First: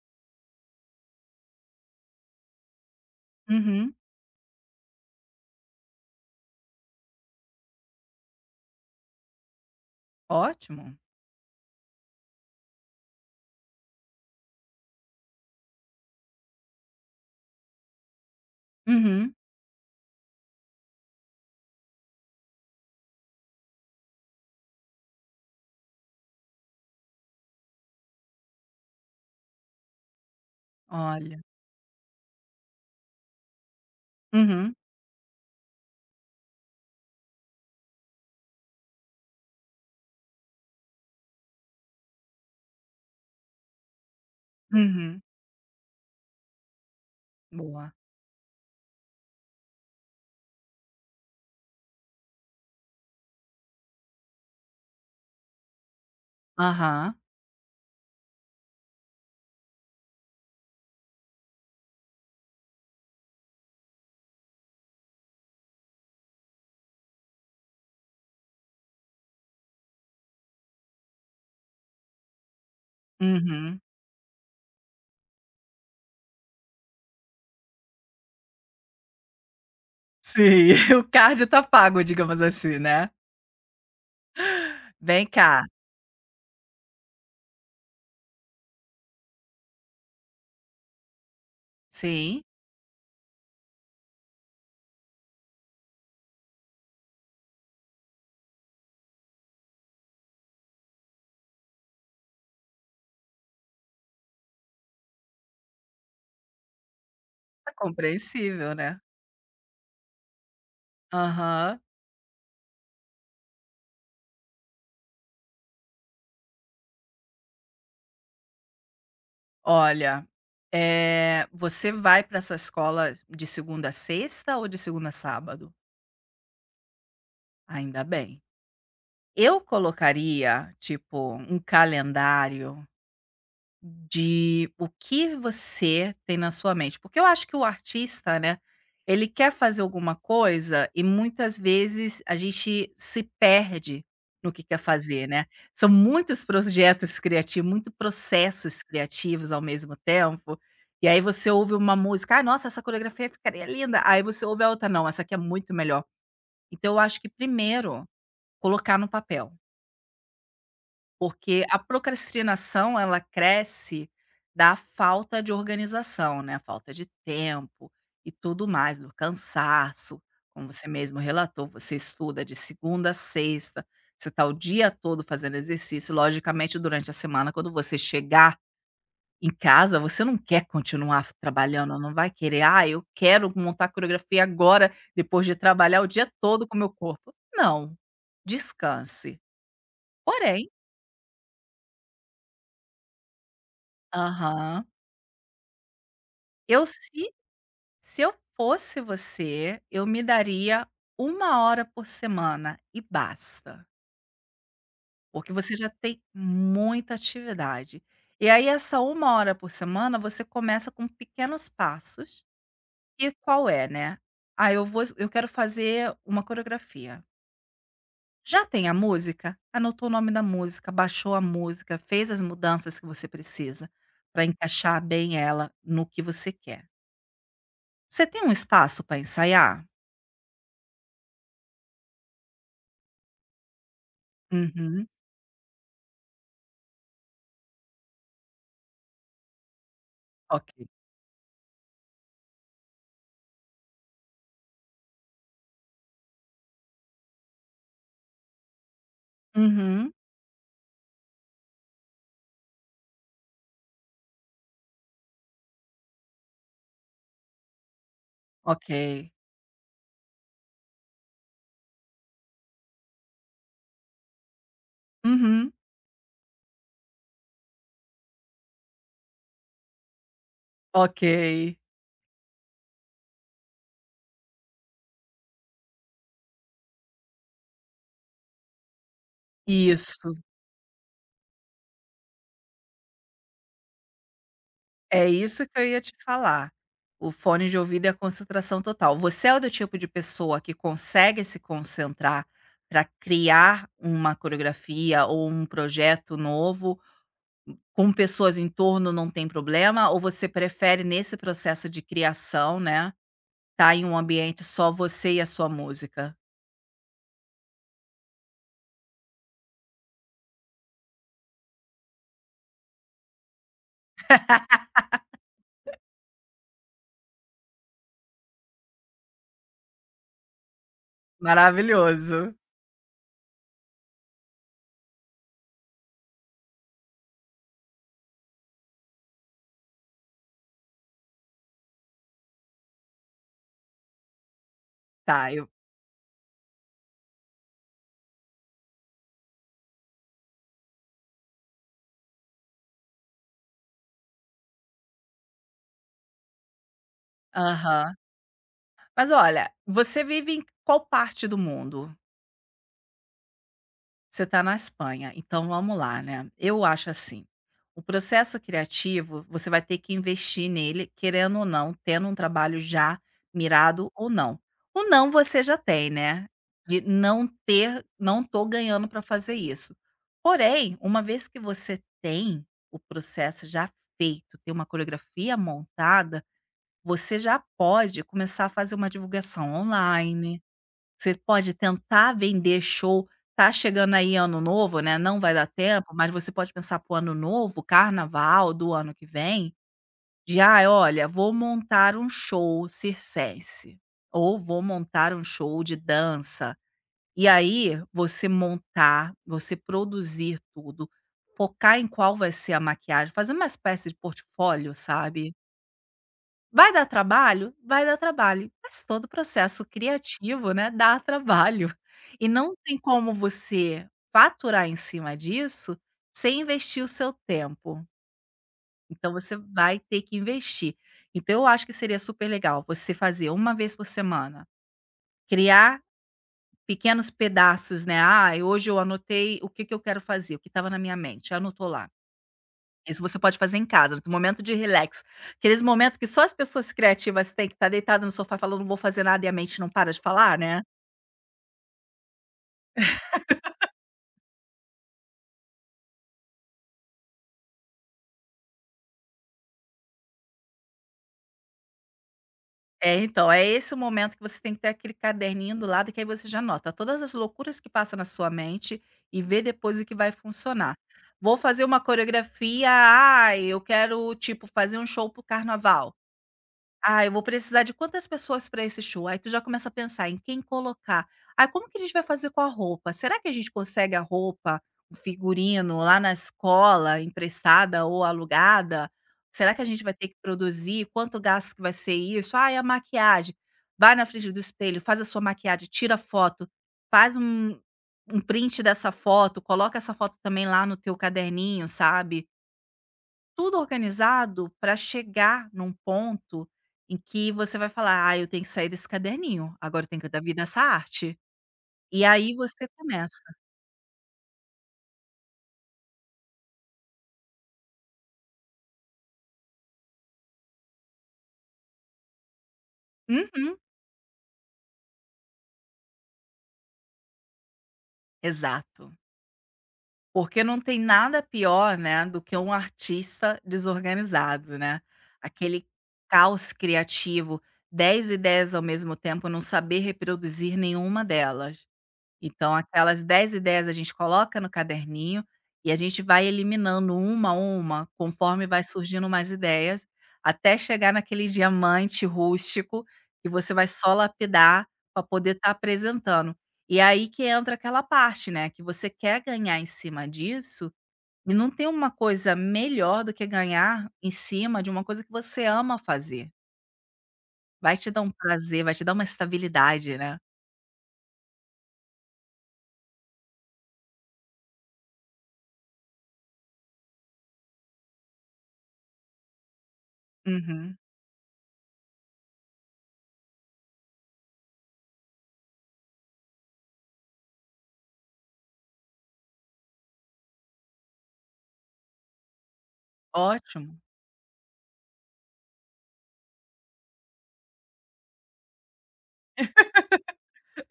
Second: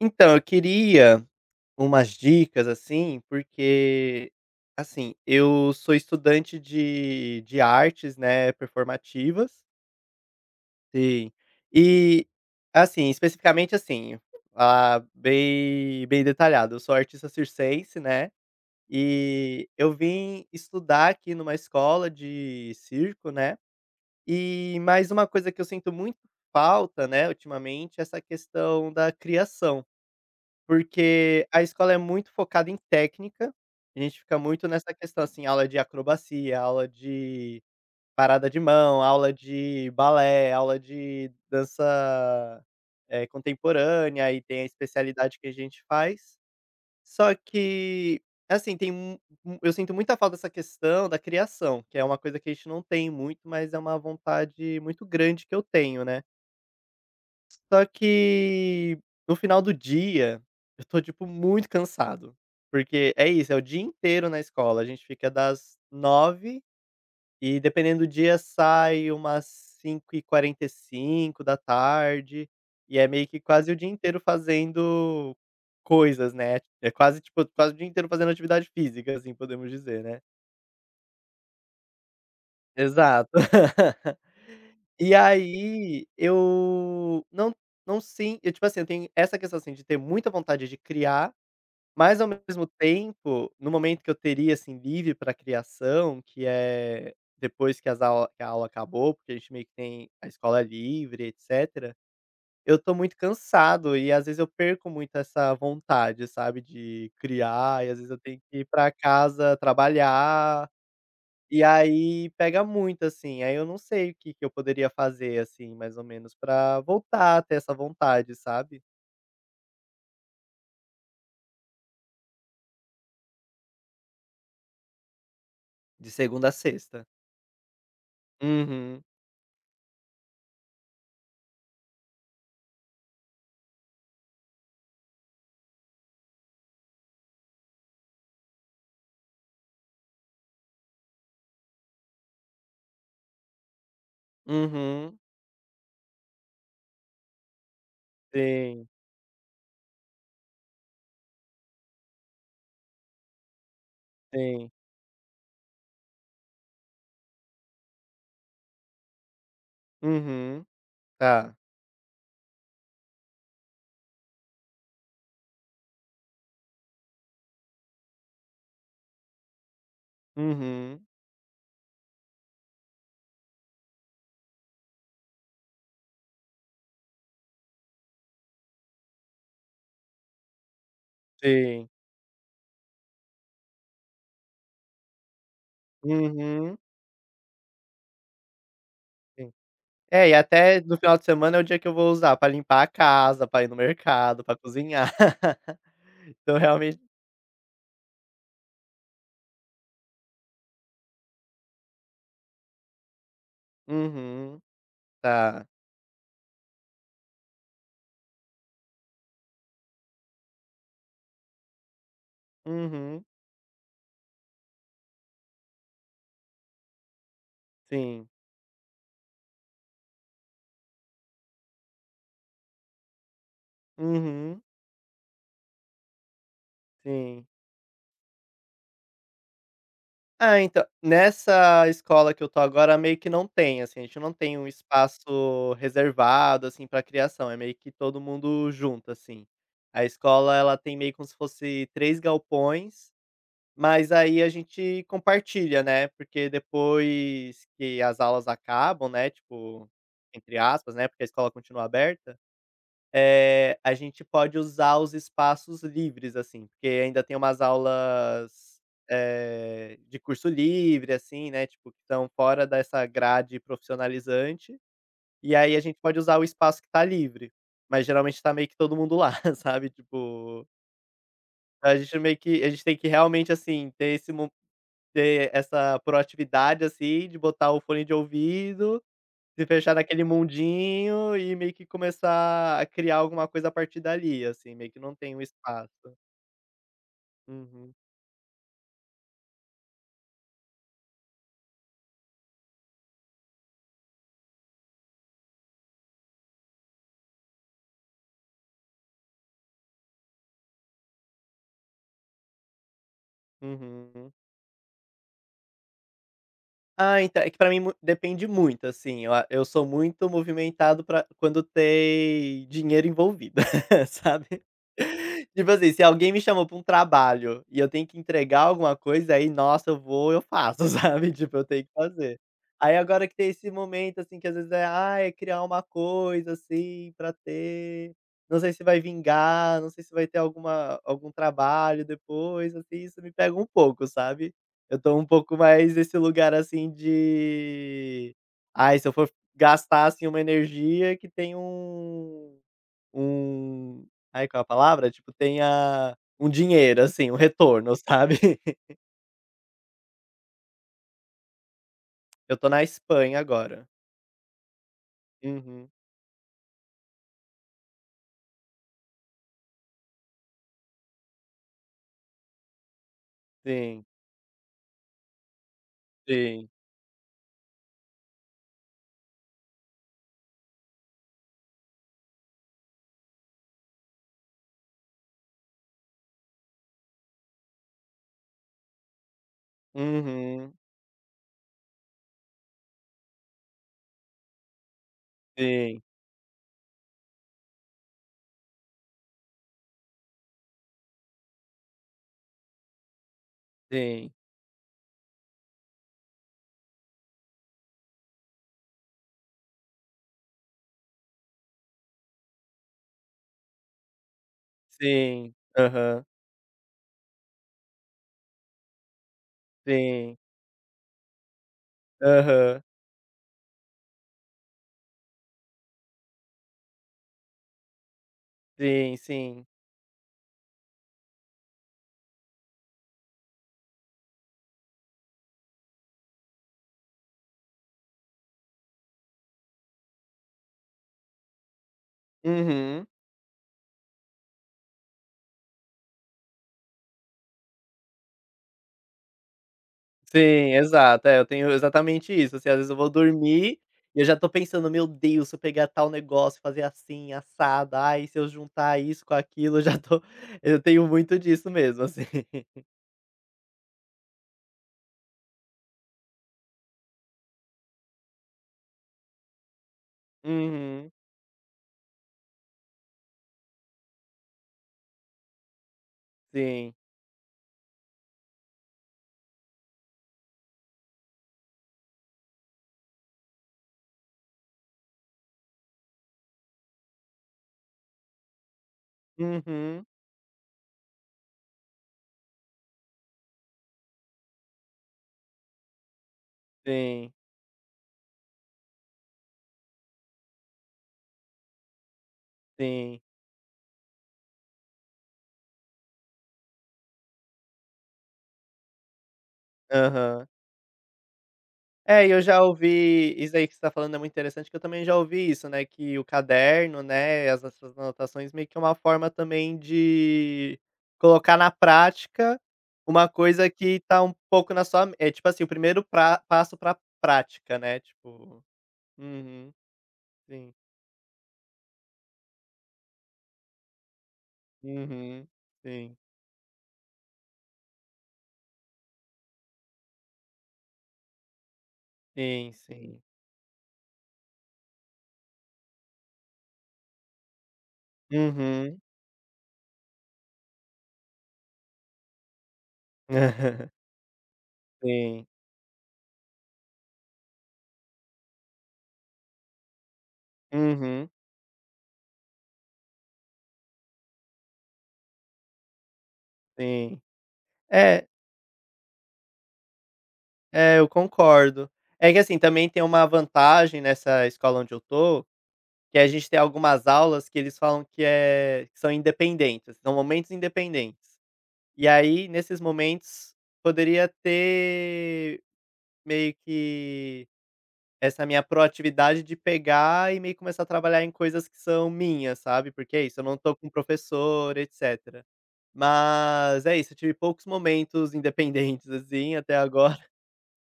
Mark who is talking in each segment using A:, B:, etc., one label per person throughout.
A: Então, eu queria umas dicas, assim,
B: Uhum.
A: porque, assim, eu sou estudante de artes, né, performativas.
B: Ótimo.
A: Sim. E, assim, especificamente, assim, bem detalhado, eu sou artista circense, né,
B: Uhum.
A: e eu vim estudar aqui numa escola de circo, né, e mais uma coisa que eu sinto muito falta, né, ultimamente, é essa questão da criação.
B: Olha.
A: Porque a escola é muito focada em técnica, a gente fica muito
B: Uhum,
A: nessa questão, assim, aula de acrobacia, aula de parada de mão, aula de balé, aula de dança, contemporânea e tem a
B: uhum.
A: especialidade que a gente faz. Só
B: Boa.
A: que, assim, tem mu mu eu sinto muita falta dessa questão da criação, que é uma coisa que a gente não tem muito, mas é uma vontade muito grande que eu tenho, né.
B: Aham.
A: Só que no final do dia, eu tô, tipo, muito cansado, porque é isso, é o dia inteiro na escola, a gente fica das 9 e dependendo do dia sai umas cinco h 45 e 5 da tarde. E é meio que quase o
B: Uhum.
A: dia inteiro fazendo coisas, né, é quase, tipo, quase o dia inteiro fazendo atividade física, assim, podemos dizer, né.
B: Sim, o cardio tá pago, digamos assim, né.
A: Exato. E
B: Vem cá,
A: aí, eu não não sim eu, tipo assim, eu tenho essa questão, assim, de ter muita vontade de criar, mas ao
B: sim,
A: mesmo tempo, no momento que eu teria, assim, livre para criação, que é depois que as aula que a aula acabou, porque a gente meio que tem a escola é livre, etcétera, eu tô muito cansado e às vezes eu perco muito essa vontade, sabe, de
B: é
A: criar e às vezes eu tenho que ir
B: compreensível,
A: para
B: né.
A: casa trabalhar e
B: Aham.
A: aí pega muito, assim, aí eu não sei o que que eu poderia fazer, assim, mais ou menos pra voltar a ter essa vontade, sabe?
B: Olha, é você vai para essa escola de segunda a sexta ou de segunda a sábado?
A: De segunda a sexta.
B: Ainda bem.
A: Uhum,
B: Eu colocaria, tipo, um calendário de o que você tem na sua mente, porque eu acho que o artista, né, ele quer fazer alguma coisa e muitas vezes a gente se perde no que quer
A: uhum,
B: fazer, né. São muitos projetos criativos, muitos processos
A: sim,
B: criativos ao mesmo tempo, e aí você ouve uma música: "Ai, nossa, essa coreografia ficaria linda". Aí você ouve a
A: sim,
B: outra: "Não, essa aqui é muito melhor". Então eu acho que primeiro, colocar no papel.
A: uhum, tá,
B: Porque a procrastinação, ela cresce da falta de organização, né, a falta de tempo e tudo mais, do cansaço. Como você
A: uhum,
B: mesmo relatou, você estuda de segunda a sexta, você está o dia todo fazendo exercício. Logicamente, durante a semana, quando você chegar em casa, você não quer continuar
A: sim,
B: trabalhando, não vai querer: "Ah, eu quero montar coreografia agora, depois de trabalhar o dia todo com
A: uhum,
B: o meu corpo". Não, descanse.
A: sim. É, e
B: Porém,
A: até no final de semana é o dia que eu vou usar pra limpar a casa, pra ir no mercado, pra
B: aham.
A: cozinhar. Então
B: Eu
A: realmente
B: se se eu fosse você, eu me daria uma hora por semana e basta,
A: uhum,
B: porque
A: tá,
B: você já tem muita atividade. E aí essa uma hora por semana, você começa com pequenos passos,
A: uhum,
B: e qual é, né, "Ah, eu quero fazer uma coreografia".
A: sim,
B: Já tem a música? Anotou o nome da música, baixou a música, fez as mudanças que você precisa para
A: uhum,
B: encaixar bem ela no que você quer.
A: sim.
B: Você tem um espaço para ensaiar?
A: Ah, então, nessa escola que eu tô agora meio que não tem, assim, a gente não tem um
B: Uhum.
A: espaço reservado, assim, pra criação, é meio que todo mundo junto, assim. A escola,
B: Ok.
A: ela tem meio como se fosse 3 galpões, mas aí a gente compartilha, né, porque depois que as aulas acabam, né, tipo,
B: Uhum.
A: entre aspas, né, porque a escola continua aberta, a gente pode usar os espaços livres, assim, porque ainda tem umas aulas,
B: Ok.
A: de curso livre, assim, né, tipo, que estão fora dessa grade profissionalizante, e
B: Uhum.
A: aí a gente pode usar o espaço que tá livre, mas geralmente tá meio que todo mundo lá, sabe, tipo,
B: Ok.
A: a gente tem que realmente, assim, ter esse mo ter essa proatividade, assim, de botar o fone de ouvido se fechar naquele
B: Isso.
A: mundinho e meio que começar a criar alguma coisa a partir dali, assim, meio que não
B: É
A: tem um
B: isso que eu ia te
A: espaço.
B: falar. O fone de
A: Uhum,
B: ouvido é a concentração total. Você é do tipo de pessoa que consegue se concentrar para criar uma coreografia ou um projeto novo com pessoas em torno, não tem problema? Ou você prefere nesse processo de criação, né, tá em um
A: uhum.
B: ambiente só você e a sua música?
A: Ah, então, é que pra mim mu depende muito, assim, eu sou muito movimentado pra quando tem dinheiro envolvido, sabe. Tipo assim, se alguém me chamou pra um trabalho e eu tenho que entregar alguma coisa, aí, nossa, eu vou, eu faço, sabe, tipo, eu tenho que fazer.
B: Maravilhoso.
A: Aí, agora que tem esse momento, assim, que às vezes é, ah, é criar uma coisa, assim, pra ter, não sei se vai vingar, não sei se vai ter algum trabalho depois, assim, isso me pega um pouco, sabe. Eu tô um
B: Tá,
A: pouco
B: eu
A: mais nesse lugar, assim, de: "Ai, se eu for gastar, assim, uma energia que tem um" ai, qual é a palavra? Tipo, tenha um dinheiro, assim, um retorno,
B: aham.
A: sabe.
B: Mas olha, você vive em qual parte do mundo?
A: Eu tô na Espanha agora.
B: Você está na Espanha, então
A: Uhum.
B: vamos lá, né? Eu acho assim, o processo criativo, você vai ter que investir nele, querendo ou não, tendo um trabalho já
A: Sim,
B: mirado ou não. O não você já tem, né?
A: sim.
B: De não ter, não tô ganhando para fazer isso. Porém, uma vez que você tem o processo já feito, tem uma coreografia montada, você já pode começar a fazer uma divulgação online,
A: Uhum.
B: você pode tentar vender show, tá chegando aí ano novo, né, não vai dar
A: Sim,
B: tempo, mas você pode pensar para o ano novo, carnaval do ano que vem, de: ah, olha, vou montar um show circense",
A: sim,
B: ou "vou montar um show de dança". E aí, você montar, você produzir tudo, focar em qual vai ser a maquiagem, fazer uma espécie de portfólio, sabe?
A: sim. Aham.
B: Vai dar trabalho? Vai dar trabalho, mas todo processo
A: Sim.
B: criativo, né, dá trabalho. E não
A: Aham.
B: tem como você faturar em cima disso sem investir o seu tempo.
A: Sim,
B: Então você
A: sim.
B: vai ter que investir. Então eu acho que seria super legal você fazer uma vez por semana, criar pequenos pedaços, né? Ah, hoje eu anotei o que, que eu quero fazer, o que estava na minha mente, anotou lá.
A: Uhum.
B: Isso você pode fazer em casa, no momento de relax. Aqueles momentos que só as pessoas criativas têm, que tá deitado no sofá falando: "Não vou fazer nada", e a mente não para de falar,
A: Sim,
B: né.
A: exato. É, eu tenho exatamente isso, assim, às vezes eu vou dormir e eu já tô pensando: "Meu Deus, se eu pegar tal negócio, fazer assim, assado, ai, se eu juntar isso com aquilo", eu já tô eu tenho muito disso mesmo, assim.
B: É, então, é esse o momento que você tem que ter aquele caderninho do lado, que aí você já anota todas as loucuras que passa na sua mente e vê depois o que vai funcionar.
A: Uhum.
B: "Vou fazer uma coreografia, ah, eu quero, tipo, fazer um show para o carnaval".
A: Sim.
B: Ah, eu vou precisar de quantas pessoas para esse show? Aí tu já começa a pensar em quem colocar. Ah, como que a gente vai fazer com a roupa? Será que a gente consegue a roupa, o figurino lá na escola, emprestada ou alugada? Será que a gente
A: Uhum.
B: vai ter que produzir? Quanto gasto que vai ser isso? Ah, e a maquiagem? Vai na frente do espelho, faz a sua maquiagem, tira foto,
A: Sim,
B: faz um print dessa foto, coloca essa foto também lá no teu caderninho, sabe?
A: sim.
B: Tudo organizado para chegar num ponto em que você vai falar: "Ah, eu tenho que sair desse caderninho, agora eu tenho que dar
A: Aham.
B: vida a essa arte". E
A: É, e eu
B: aí
A: já
B: você
A: ouvi
B: começa.
A: isso aí que você tá falando é muito interessante, que eu também já ouvi isso, né, que o caderno, né, as essas anotações meio que é uma forma também de colocar na prática uma coisa
B: Uhum,
A: que tá um pouco na sua é tipo assim, o primeiro pra passo pra prática, né, tipo
B: exato.
A: uhum,
B: Porque
A: sim.
B: não tem nada pior, né, do que um artista desorganizado, né.
A: Uhum.
B: Aquele
A: Sim.
B: caos criativo, 10 ideias ao mesmo tempo, não saber reproduzir nenhuma delas.
A: Sim,
B: Então
A: sim.
B: aquelas 10 ideias a gente coloca no caderninho e a gente vai eliminando uma a uma, conforme vai
A: Uhum.
B: surgindo mais ideias, até chegar naquele diamante rústico que você vai só lapidar para
A: Sim.
B: poder estar apresentando. E é aí que entra aquela parte, né, que você quer ganhar em cima disso,
A: Uhum.
B: e não tem uma coisa melhor do que ganhar em cima de uma coisa que você ama fazer.
A: Sim.
B: Vai te dar
A: É
B: um prazer, vai te dar uma estabilidade, né.
A: É, eu concordo. É que, assim, também tem uma vantagem nessa escola onde eu tô, que a gente tem algumas aulas que eles falam que são independentes, são momentos
B: Uhum.
A: independentes. E aí, nesses momentos, poderia ter meio que essa minha proatividade de pegar e meio que começar a trabalhar em coisas que são minhas, sabe, porque é isso, eu não tô com
B: Ótimo.
A: professor, etcétera. Mas é isso, eu tive poucos momentos independentes, assim, até agora.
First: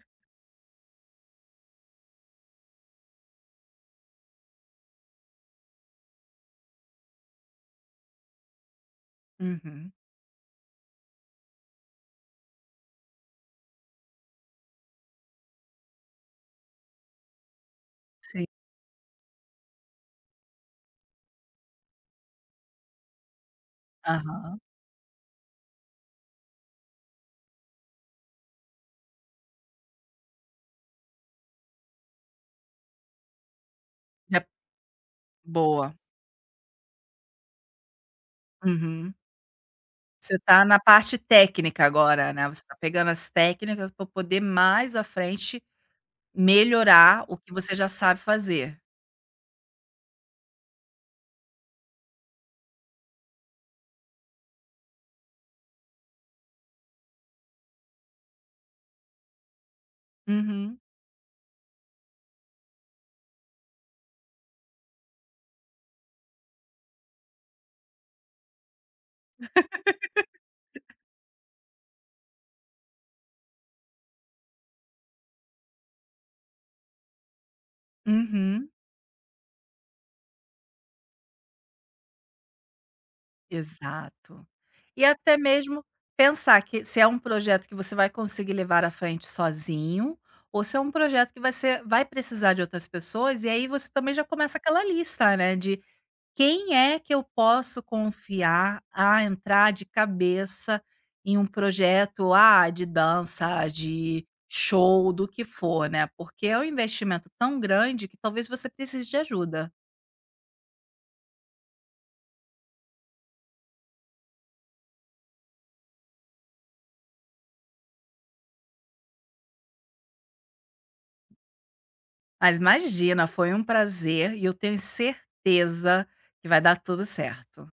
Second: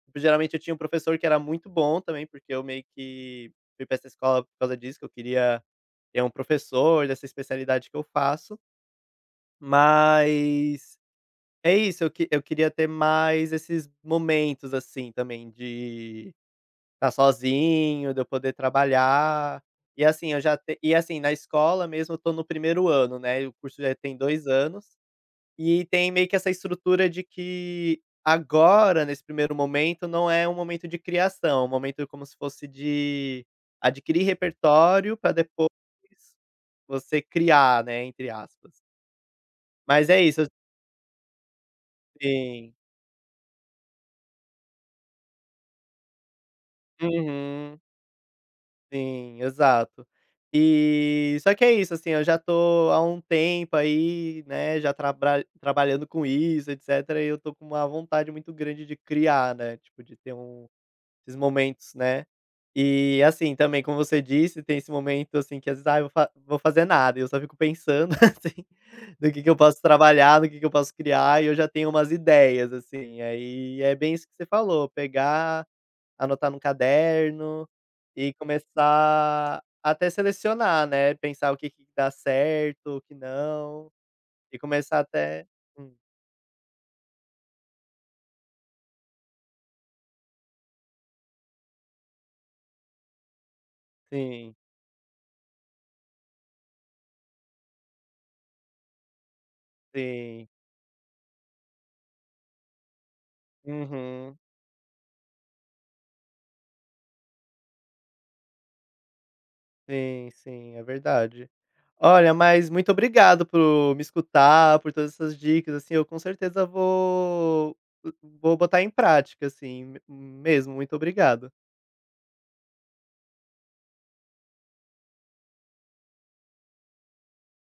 A: Tipo, geralmente eu tinha um professor que era muito bom também, porque eu meio que fui pra essa escola por causa disso, que eu queria ter um professor dessa especialidade que eu faço,
B: Uhum.
A: mas é isso, eu queria ter mais esses momentos, assim, também de estar sozinho, de eu
B: Sim.
A: poder trabalhar. E assim, na escola mesmo eu tô no 1º ano, né, e o curso já tem 2
B: Aham.
A: anos e tem meio que essa estrutura de que agora, nesse primeiro momento, não é um momento de criação, é um momento como se fosse de adquirir
B: Já
A: repertório para depois
B: boa.
A: você criar, né, entre aspas.
B: Uhum.
A: Mas é
B: Você
A: isso,
B: tá na parte técnica agora, né, você
A: assim
B: tá pegando as técnicas pra poder mais à frente melhorar o que você
A: uhum,
B: já sabe fazer.
A: sim, exato. E só que é isso, assim, eu já tô há um tempo aí, né, já trabra trabalhando com isso, etcétera, e eu tô com uma vontade muito grande de criar, né, tipo de ter um
B: Uhum,
A: Esses momentos, né. E, assim, também como você disse, tem esse momento, assim, que às vezes: "Ah, eu vou fa vou fazer nada", e eu só fico pensando, assim, do que eu posso trabalhar, do que eu posso criar, e eu já tenho umas ideias, assim. Aí é bem isso que você falou, pegar, anotar no caderno e
B: uhum,
A: começar até selecionar, né, pensar o que que dá certo, o que não,
B: exato.
A: e começar
B: E até
A: até
B: mesmo
A: hum,
B: pensar que se é um projeto que você vai conseguir levar à frente sozinho, ou se é um projeto que vai precisar de outras pessoas, e aí você também já
A: sim,
B: começa aquela lista, né, de quem é que eu posso confiar a entrar de
A: sim.
B: cabeça em um projeto, ah, de dança, de
A: Uhum.
B: show, do que for, né? Porque é um investimento tão grande que talvez você precise de ajuda.
A: Sim, sim, é verdade. Olha, mas muito obrigado por me escutar, por todas essas dicas, assim, eu com certeza vou botar em prática, assim, mesmo, muito obrigado.
B: Mas imagina, foi um prazer e eu tenho certeza que vai dar tudo certo.